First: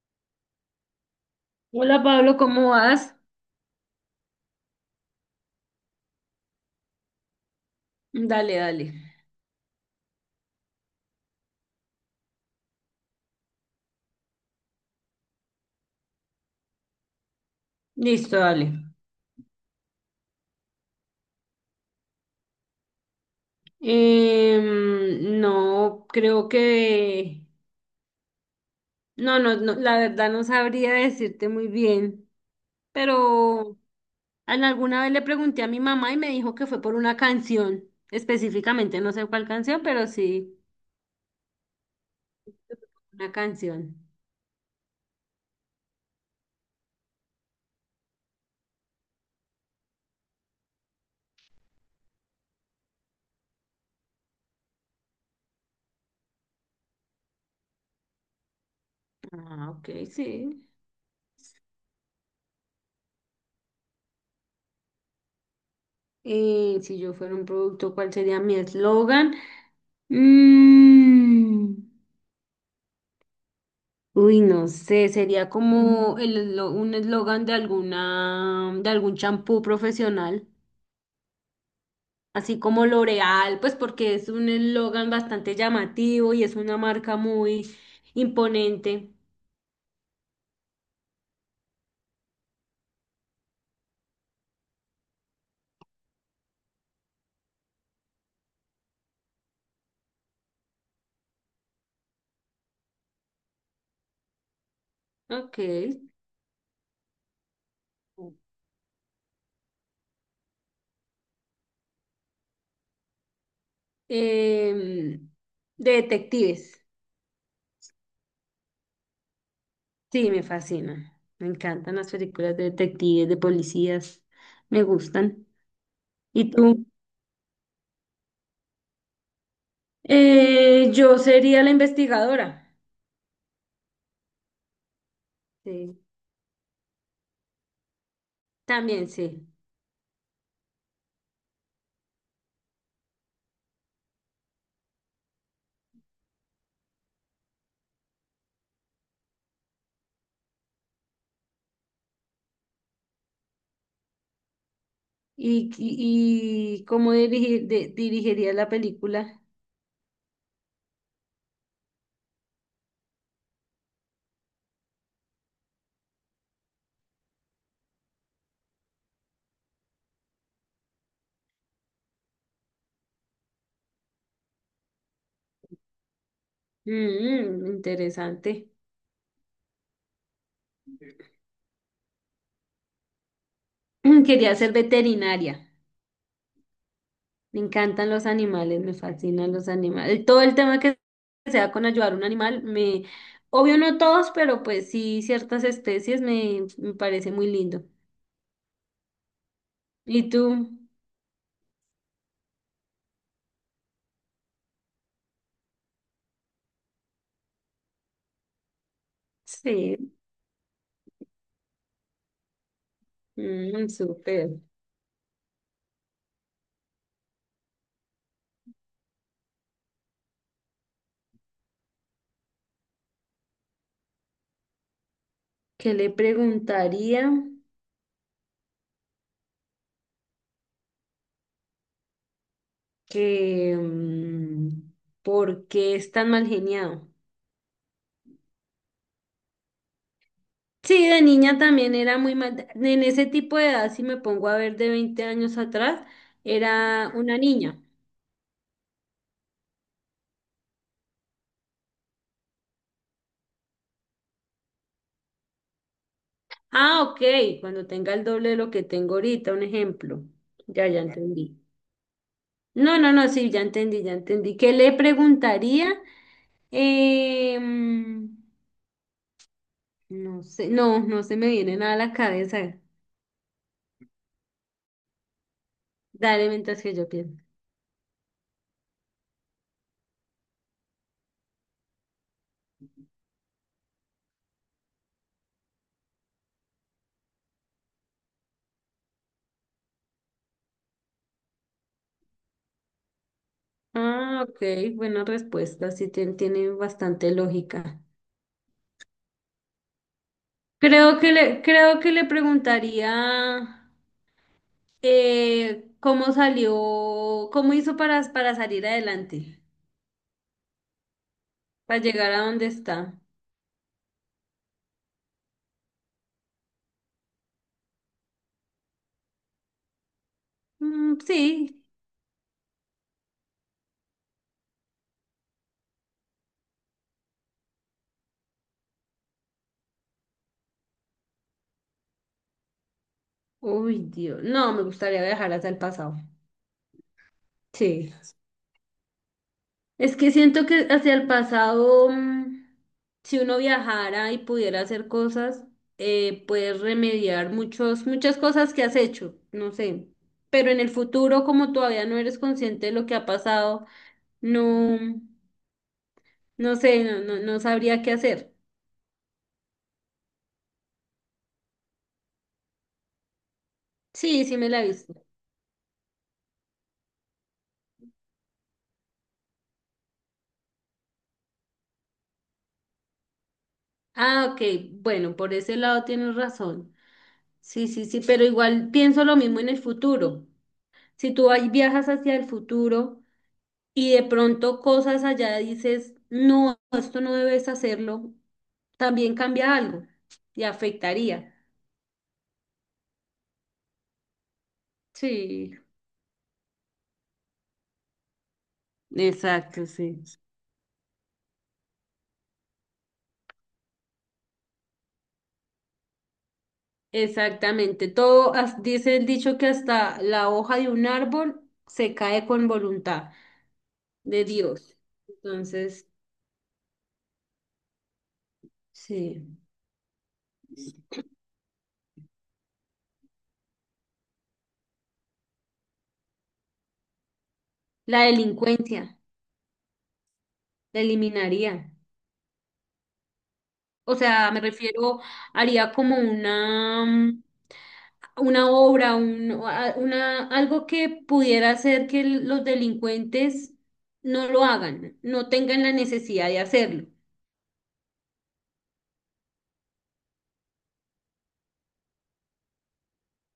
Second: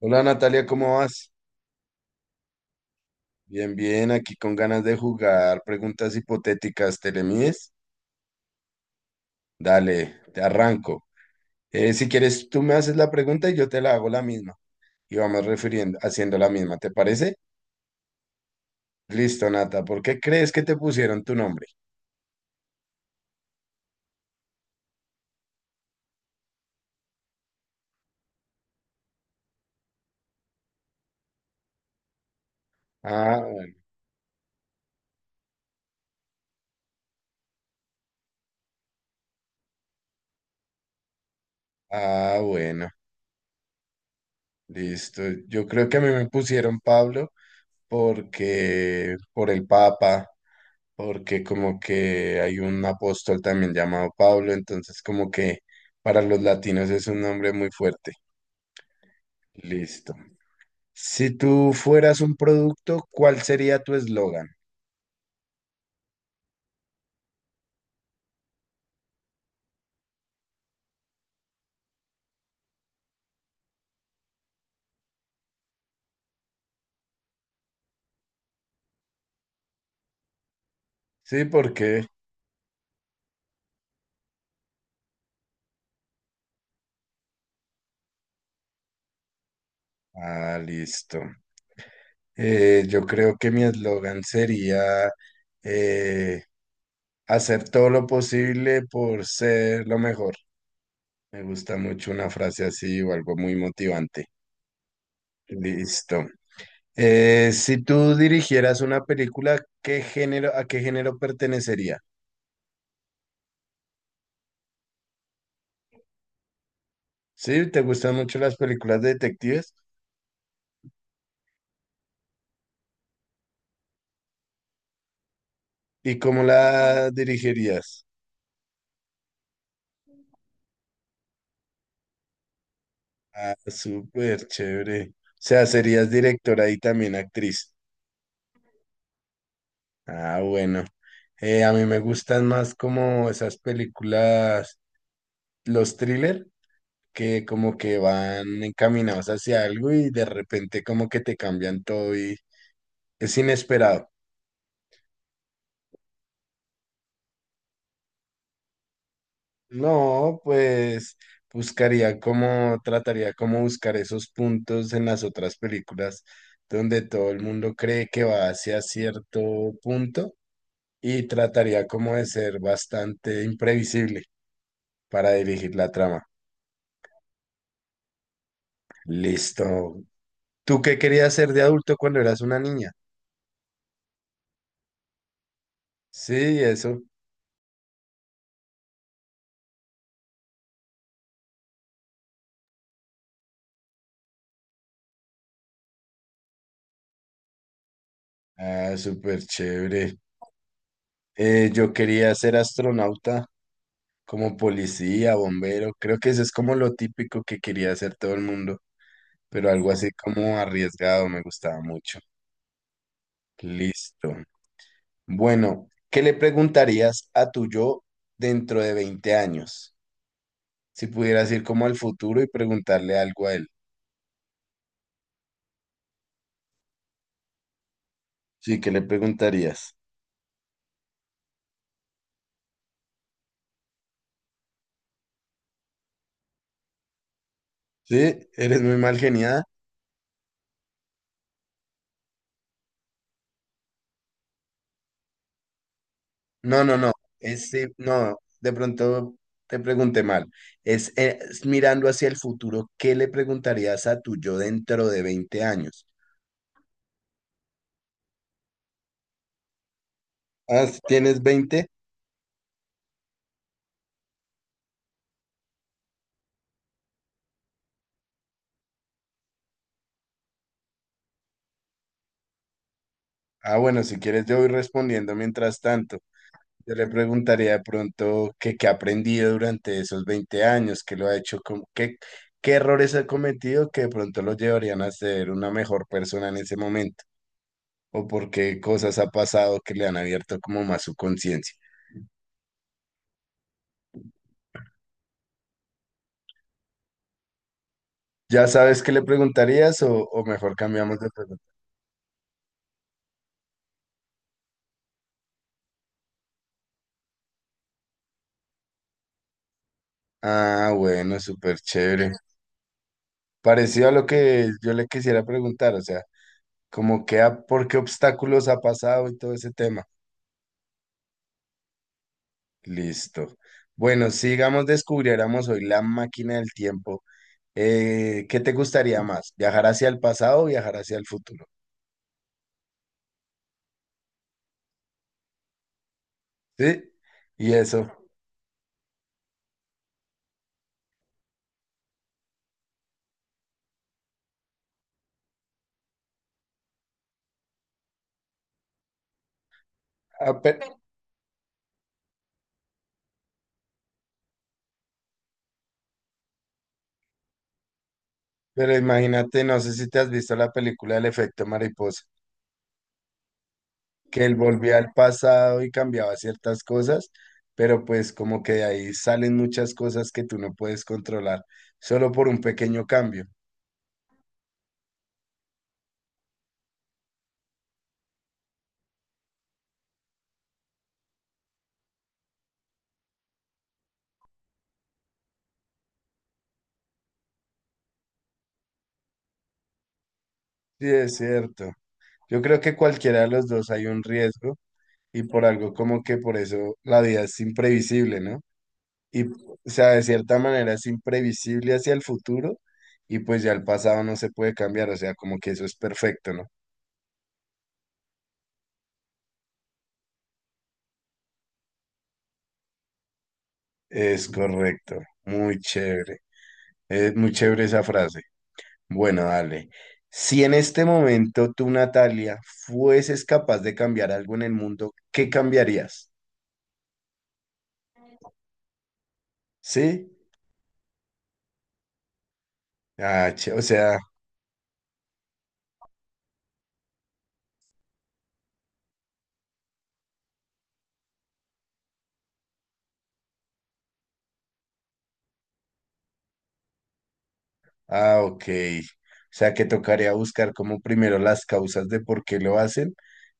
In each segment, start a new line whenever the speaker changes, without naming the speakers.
Hola Natalia, ¿cómo vas?
Hola Pablo, ¿cómo vas?
Bien, bien, aquí con ganas de jugar preguntas hipotéticas, ¿te le mides?
Dale, dale.
Dale, te arranco. Si quieres, tú me haces la pregunta y yo te la hago la misma. Y vamos refiriendo, haciendo la misma, ¿te parece?
Listo, dale.
Listo, Nata, ¿por qué crees que te pusieron tu nombre?
No, creo que... No, no, no, la verdad no sabría decirte muy bien,
Ah, bueno.
pero en alguna vez le pregunté a mi mamá y me dijo que fue por una canción, específicamente, no sé cuál canción, pero sí,
Ah, bueno,
una canción.
listo. Yo creo que a mí me pusieron Pablo porque por el Papa, porque como que hay un apóstol también llamado Pablo, entonces como que para los latinos es un nombre muy fuerte.
Ah, ok,
Listo.
sí.
Si tú fueras un producto, ¿cuál sería tu eslogan?
Si yo fuera un producto, ¿cuál sería mi eslogan? Mm. Uy, no sé, sería como un eslogan de alguna, de algún champú profesional,
Sí, porque...
así como L'Oreal, pues porque es un eslogan bastante llamativo y es una marca muy imponente.
Ah, listo. Yo creo que mi eslogan sería eh, hacer todo lo posible por ser lo mejor. Me gusta mucho una frase así o algo muy motivante.
Ok.
Listo. Si tú dirigieras una película, ¿qué género, a qué género pertenecería?
Em, de detectives,
¿Sí? ¿Te gustan mucho las películas de detectives?
sí, me fascina. Me encantan las películas de detectives, de policías, me gustan.
¿Y cómo
¿Y tú?
la dirigirías?
Yo sería la investigadora.
Ah, súper chévere. O sea,
Sí,
serías directora y también actriz.
también sí.
Ah, bueno. A mí me gustan más como esas películas, los thriller, que como que van encaminados hacia algo y de repente como que te cambian todo y es inesperado.
¿Y cómo dirigiría la película?
No, pues buscaría cómo, trataría cómo buscar esos puntos en las otras películas donde todo el mundo cree que va hacia cierto punto y trataría como de ser bastante imprevisible para dirigir la trama.
Mm, interesante.
Listo. ¿Tú qué querías ser de adulto cuando eras una niña?
Quería ser veterinaria.
Sí, eso.
Me encantan los animales, me fascinan los animales. Todo el tema que sea con ayudar a un animal, me, obvio no todos, pero pues sí ciertas especies me, me parece muy lindo.
Ah, súper chévere.
¿Y tú?
Yo quería ser astronauta, como policía, bombero. Creo que eso es como lo típico que quería hacer todo el mundo, pero algo así
Sí,
como arriesgado me gustaba mucho.
mm,
Listo.
súper.
Bueno, ¿qué le preguntarías a tu yo dentro de 20 años? Si pudieras ir como al futuro y preguntarle algo a él.
¿Qué le preguntaría?
Sí, ¿qué le preguntarías?
Que, mm, ¿por qué es tan mal geniado?
Sí, eres muy mal geniada.
Sí, de niña también era muy mal. En ese tipo de edad, si me pongo a ver de 20 años atrás,
No, no, no.
era una niña.
No, de pronto te pregunté mal. Es mirando hacia el futuro, ¿qué le preguntarías a tu yo dentro de 20 años?
Ah, ok, cuando tenga el doble de lo que tengo ahorita, un ejemplo.
Ah,
Ya,
¿si
ya
tienes
entendí.
20?
No, no, no, sí, ya entendí, ya entendí. ¿Qué le preguntaría? Eh, mm, no sé, no, no se me viene nada a la cabeza.
Ah, bueno, si quieres yo voy respondiendo mientras tanto.
Dale mientras
Yo
que
le
yo pienso.
preguntaría de pronto que qué ha aprendido durante esos 20 años, qué lo ha hecho, qué, qué errores ha cometido que de pronto lo llevarían a ser una mejor persona en ese momento, o por qué cosas ha pasado que le han abierto como más su conciencia.
Ah, ok, buena respuesta, sí tiene bastante lógica.
¿Ya sabes qué le preguntarías o mejor cambiamos de pregunta?
Creo que le preguntaría. ¿Cómo salió? ¿Cómo hizo para salir adelante?
Ah, bueno, súper
Para
chévere.
llegar a donde está.
Parecido a lo que yo le quisiera preguntar, o sea, como que por qué obstáculos ha pasado y todo ese tema.
Mm, sí.
Listo. Bueno, sigamos, descubriéramos hoy la máquina del tiempo. ¿Qué te gustaría más? ¿Viajar hacia el pasado o viajar hacia el futuro?
Uy, Dios. No, me gustaría viajar hacia el pasado.
¿Sí? Y eso.
Sí. Es que siento que hacia el pasado, mm, si uno viajara y pudiera hacer cosas, puedes remediar muchas cosas que has hecho, no sé.
Ah,
Pero
pe-
en el futuro, como todavía no eres consciente de lo que ha pasado, no, no sé, no sabría qué hacer.
pero imagínate, no sé si te has visto la película El efecto mariposa. Que
Sí,
él
sí me la he
volvía al
visto.
pasado y cambiaba ciertas cosas, pero pues como que de ahí salen muchas cosas que tú no puedes controlar, solo por un pequeño cambio.
Ah, ok. Bueno, por ese lado tienes razón. Sí, sí, sí, pero igual pienso lo mismo en el futuro. Si tú ahí viajas hacia el futuro y de pronto cosas allá dices, no, esto no debes hacerlo, también cambia algo y
Sí, es
afectaría.
cierto. Yo creo que cualquiera de los dos hay un riesgo y por
Sí,
algo como que por eso la vida es imprevisible, ¿no? Y, o
exacto,
sea, de
sí.
cierta manera es imprevisible hacia el futuro y pues ya el pasado no se puede cambiar, o sea, como que eso es perfecto, ¿no?
Exactamente. Todo, dice el dicho que hasta la hoja de un árbol se cae con voluntad de
Es
Dios.
correcto, muy
Entonces,
chévere, es muy chévere esa frase. Bueno,
sí.
dale. Si en este momento tú, Natalia, fueses capaz de cambiar algo en el mundo, ¿qué cambiarías?
La delincuencia.
¿Sí?
La eliminaría.
Ah, che- o sea,
O sea, me refiero, haría como una, mm, una obra, un, una, algo que pudiera hacer que los delincuentes no lo hagan, no tengan la necesidad de hacerlo.
ah, ok. O sea, que tocaría buscar como primero las causas de por qué lo hacen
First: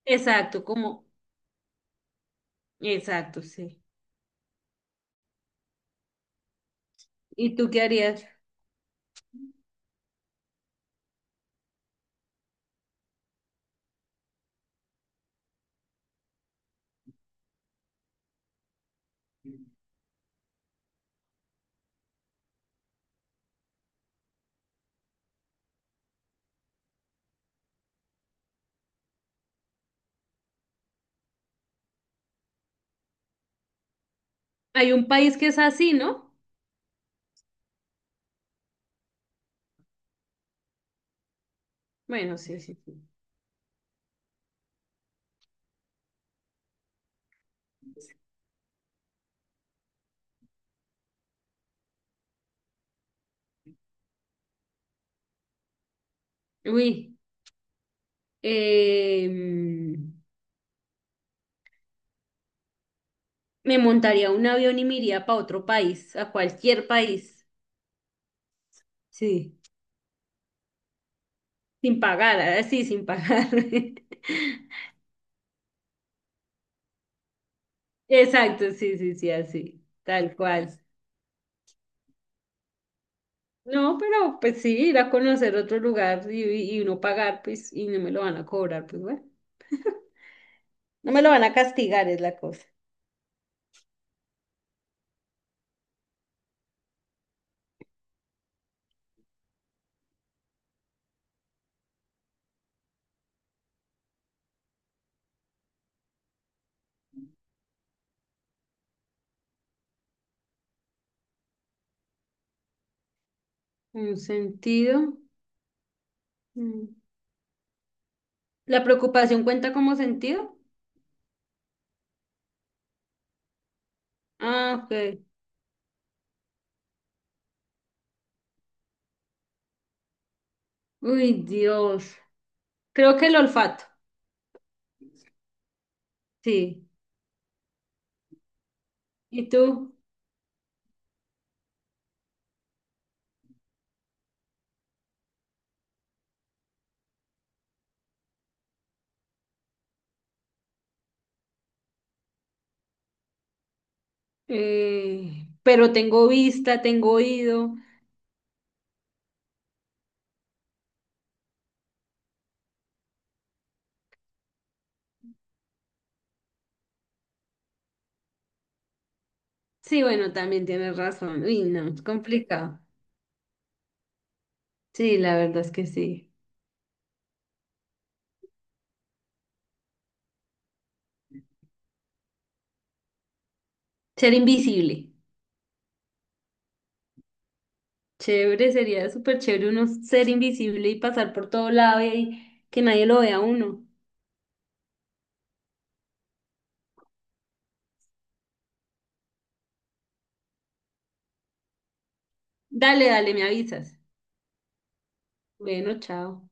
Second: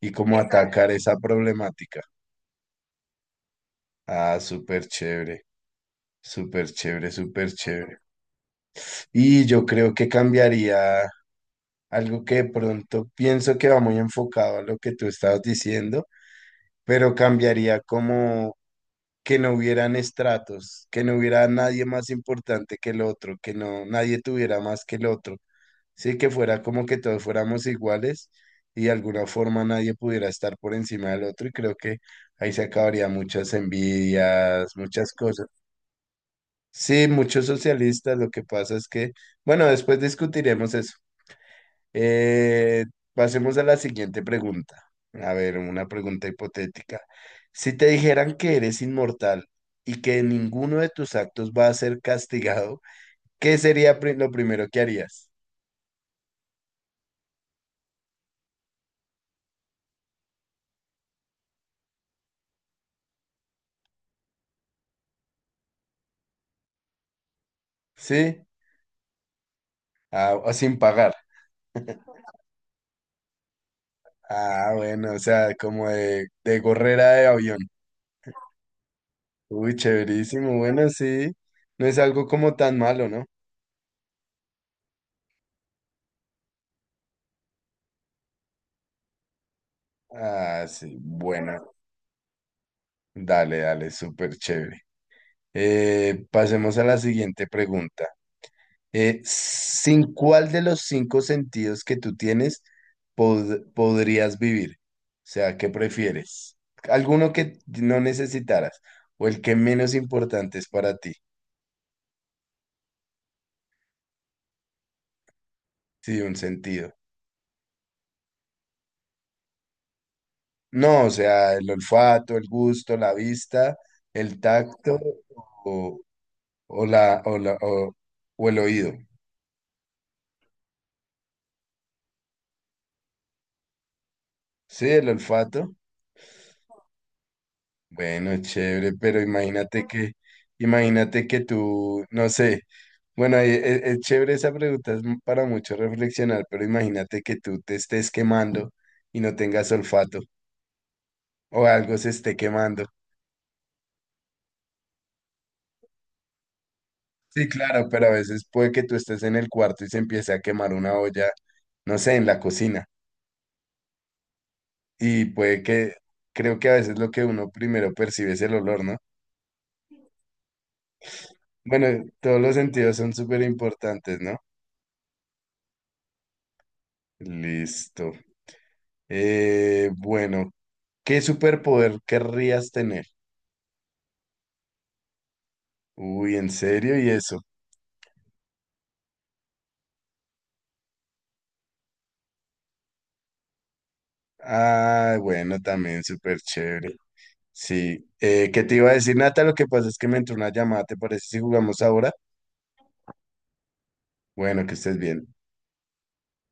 y cómo exacto,
Exacto,
atacar
como,
esa problemática.
exacto, sí.
Ah, súper chévere, súper chévere, súper
¿Y tú qué
chévere.
harías?
Y yo creo que cambiaría algo que de pronto pienso que va muy enfocado a lo que tú estabas diciendo, pero cambiaría como que no hubieran estratos, que no hubiera nadie más importante que el otro, que no nadie tuviera más que el otro, sí, que fuera como que todos fuéramos iguales y de alguna forma nadie pudiera estar por encima del otro y creo que ahí se acabaría muchas envidias,
Hay un
muchas
país
cosas.
que es así, ¿no?
Sí, muchos socialistas, lo que pasa es que, bueno, después discutiremos eso.
Bueno, sí, sí,
Eh,
sí.
pasemos a la siguiente pregunta. A ver, una pregunta hipotética. Si te dijeran que eres inmortal y que ninguno de tus actos va a ser castigado, ¿qué sería lo primero que harías?
Uy, eh, mm, Me montaría un avión y me iría para otro país, a cualquier país.
¿Sí?
Sí.
Ah, o sin pagar.
Sin pagar, así, sin pagar.
Ah, bueno, o sea, como de gorrera de avión.
Exacto, sí, sí, sí,
Uy,
así, tal
chéverísimo.
cual.
Bueno, sí. No es algo como tan malo, ¿no?
No, pero pues sí, ir a conocer otro lugar y uno pagar, pues, y no me lo van a cobrar, pues bueno.
Ah, sí.
No me lo van a
Bueno,
castigar, es la cosa.
dale, dale, súper chévere. Pasemos a la siguiente pregunta. ¿Sin cuál de los cinco sentidos que tú tienes podrías vivir? O sea, ¿qué prefieres? ¿Alguno que no necesitaras o el que menos importante es para ti?
Un sentido.
Sí, un sentido.
Mm. ¿La preocupación cuenta como sentido?
No, o sea, el olfato, el gusto, la vista, el
Ah,
tacto
ok.
o, o la, o, la- o el oído.
Uy, Dios. Creo que el olfato,
Sí, el olfato.
sí.
Bueno, chévere, pero
¿Y tú?
imagínate que tú, no sé, bueno, es, chévere esa pregunta, es para mucho reflexionar, pero imagínate que tú te estés quemando y no tengas olfato o algo se esté quemando.
Pero tengo vista, tengo
Sí,
oído.
claro, pero a veces puede que tú estés en el cuarto y se empiece a quemar una olla, no sé, en la cocina. Y puede que, creo que a veces lo que uno primero percibe es el olor, ¿no?
Sí, bueno, también tienes razón. Uy, no, es
Bueno, todos los
complicado.
sentidos son súper importantes, ¿no?
Sí, la verdad es que sí.
Listo. Bueno, ¿qué superpoder querrías tener?
Ser invisible.
Uy, ¿en serio? ¿Y eso?
Chévere, sería súper chévere uno ser invisible y pasar por todo lado y que nadie lo vea a uno.
Ah, bueno, también súper chévere. Sí. ¿Qué te iba a decir, Nata? Lo que pasa es que me entró una llamada, ¿te parece si jugamos ahora?
Dale, dale, me avisas.
Bueno, que estés bien.
Bueno, chao.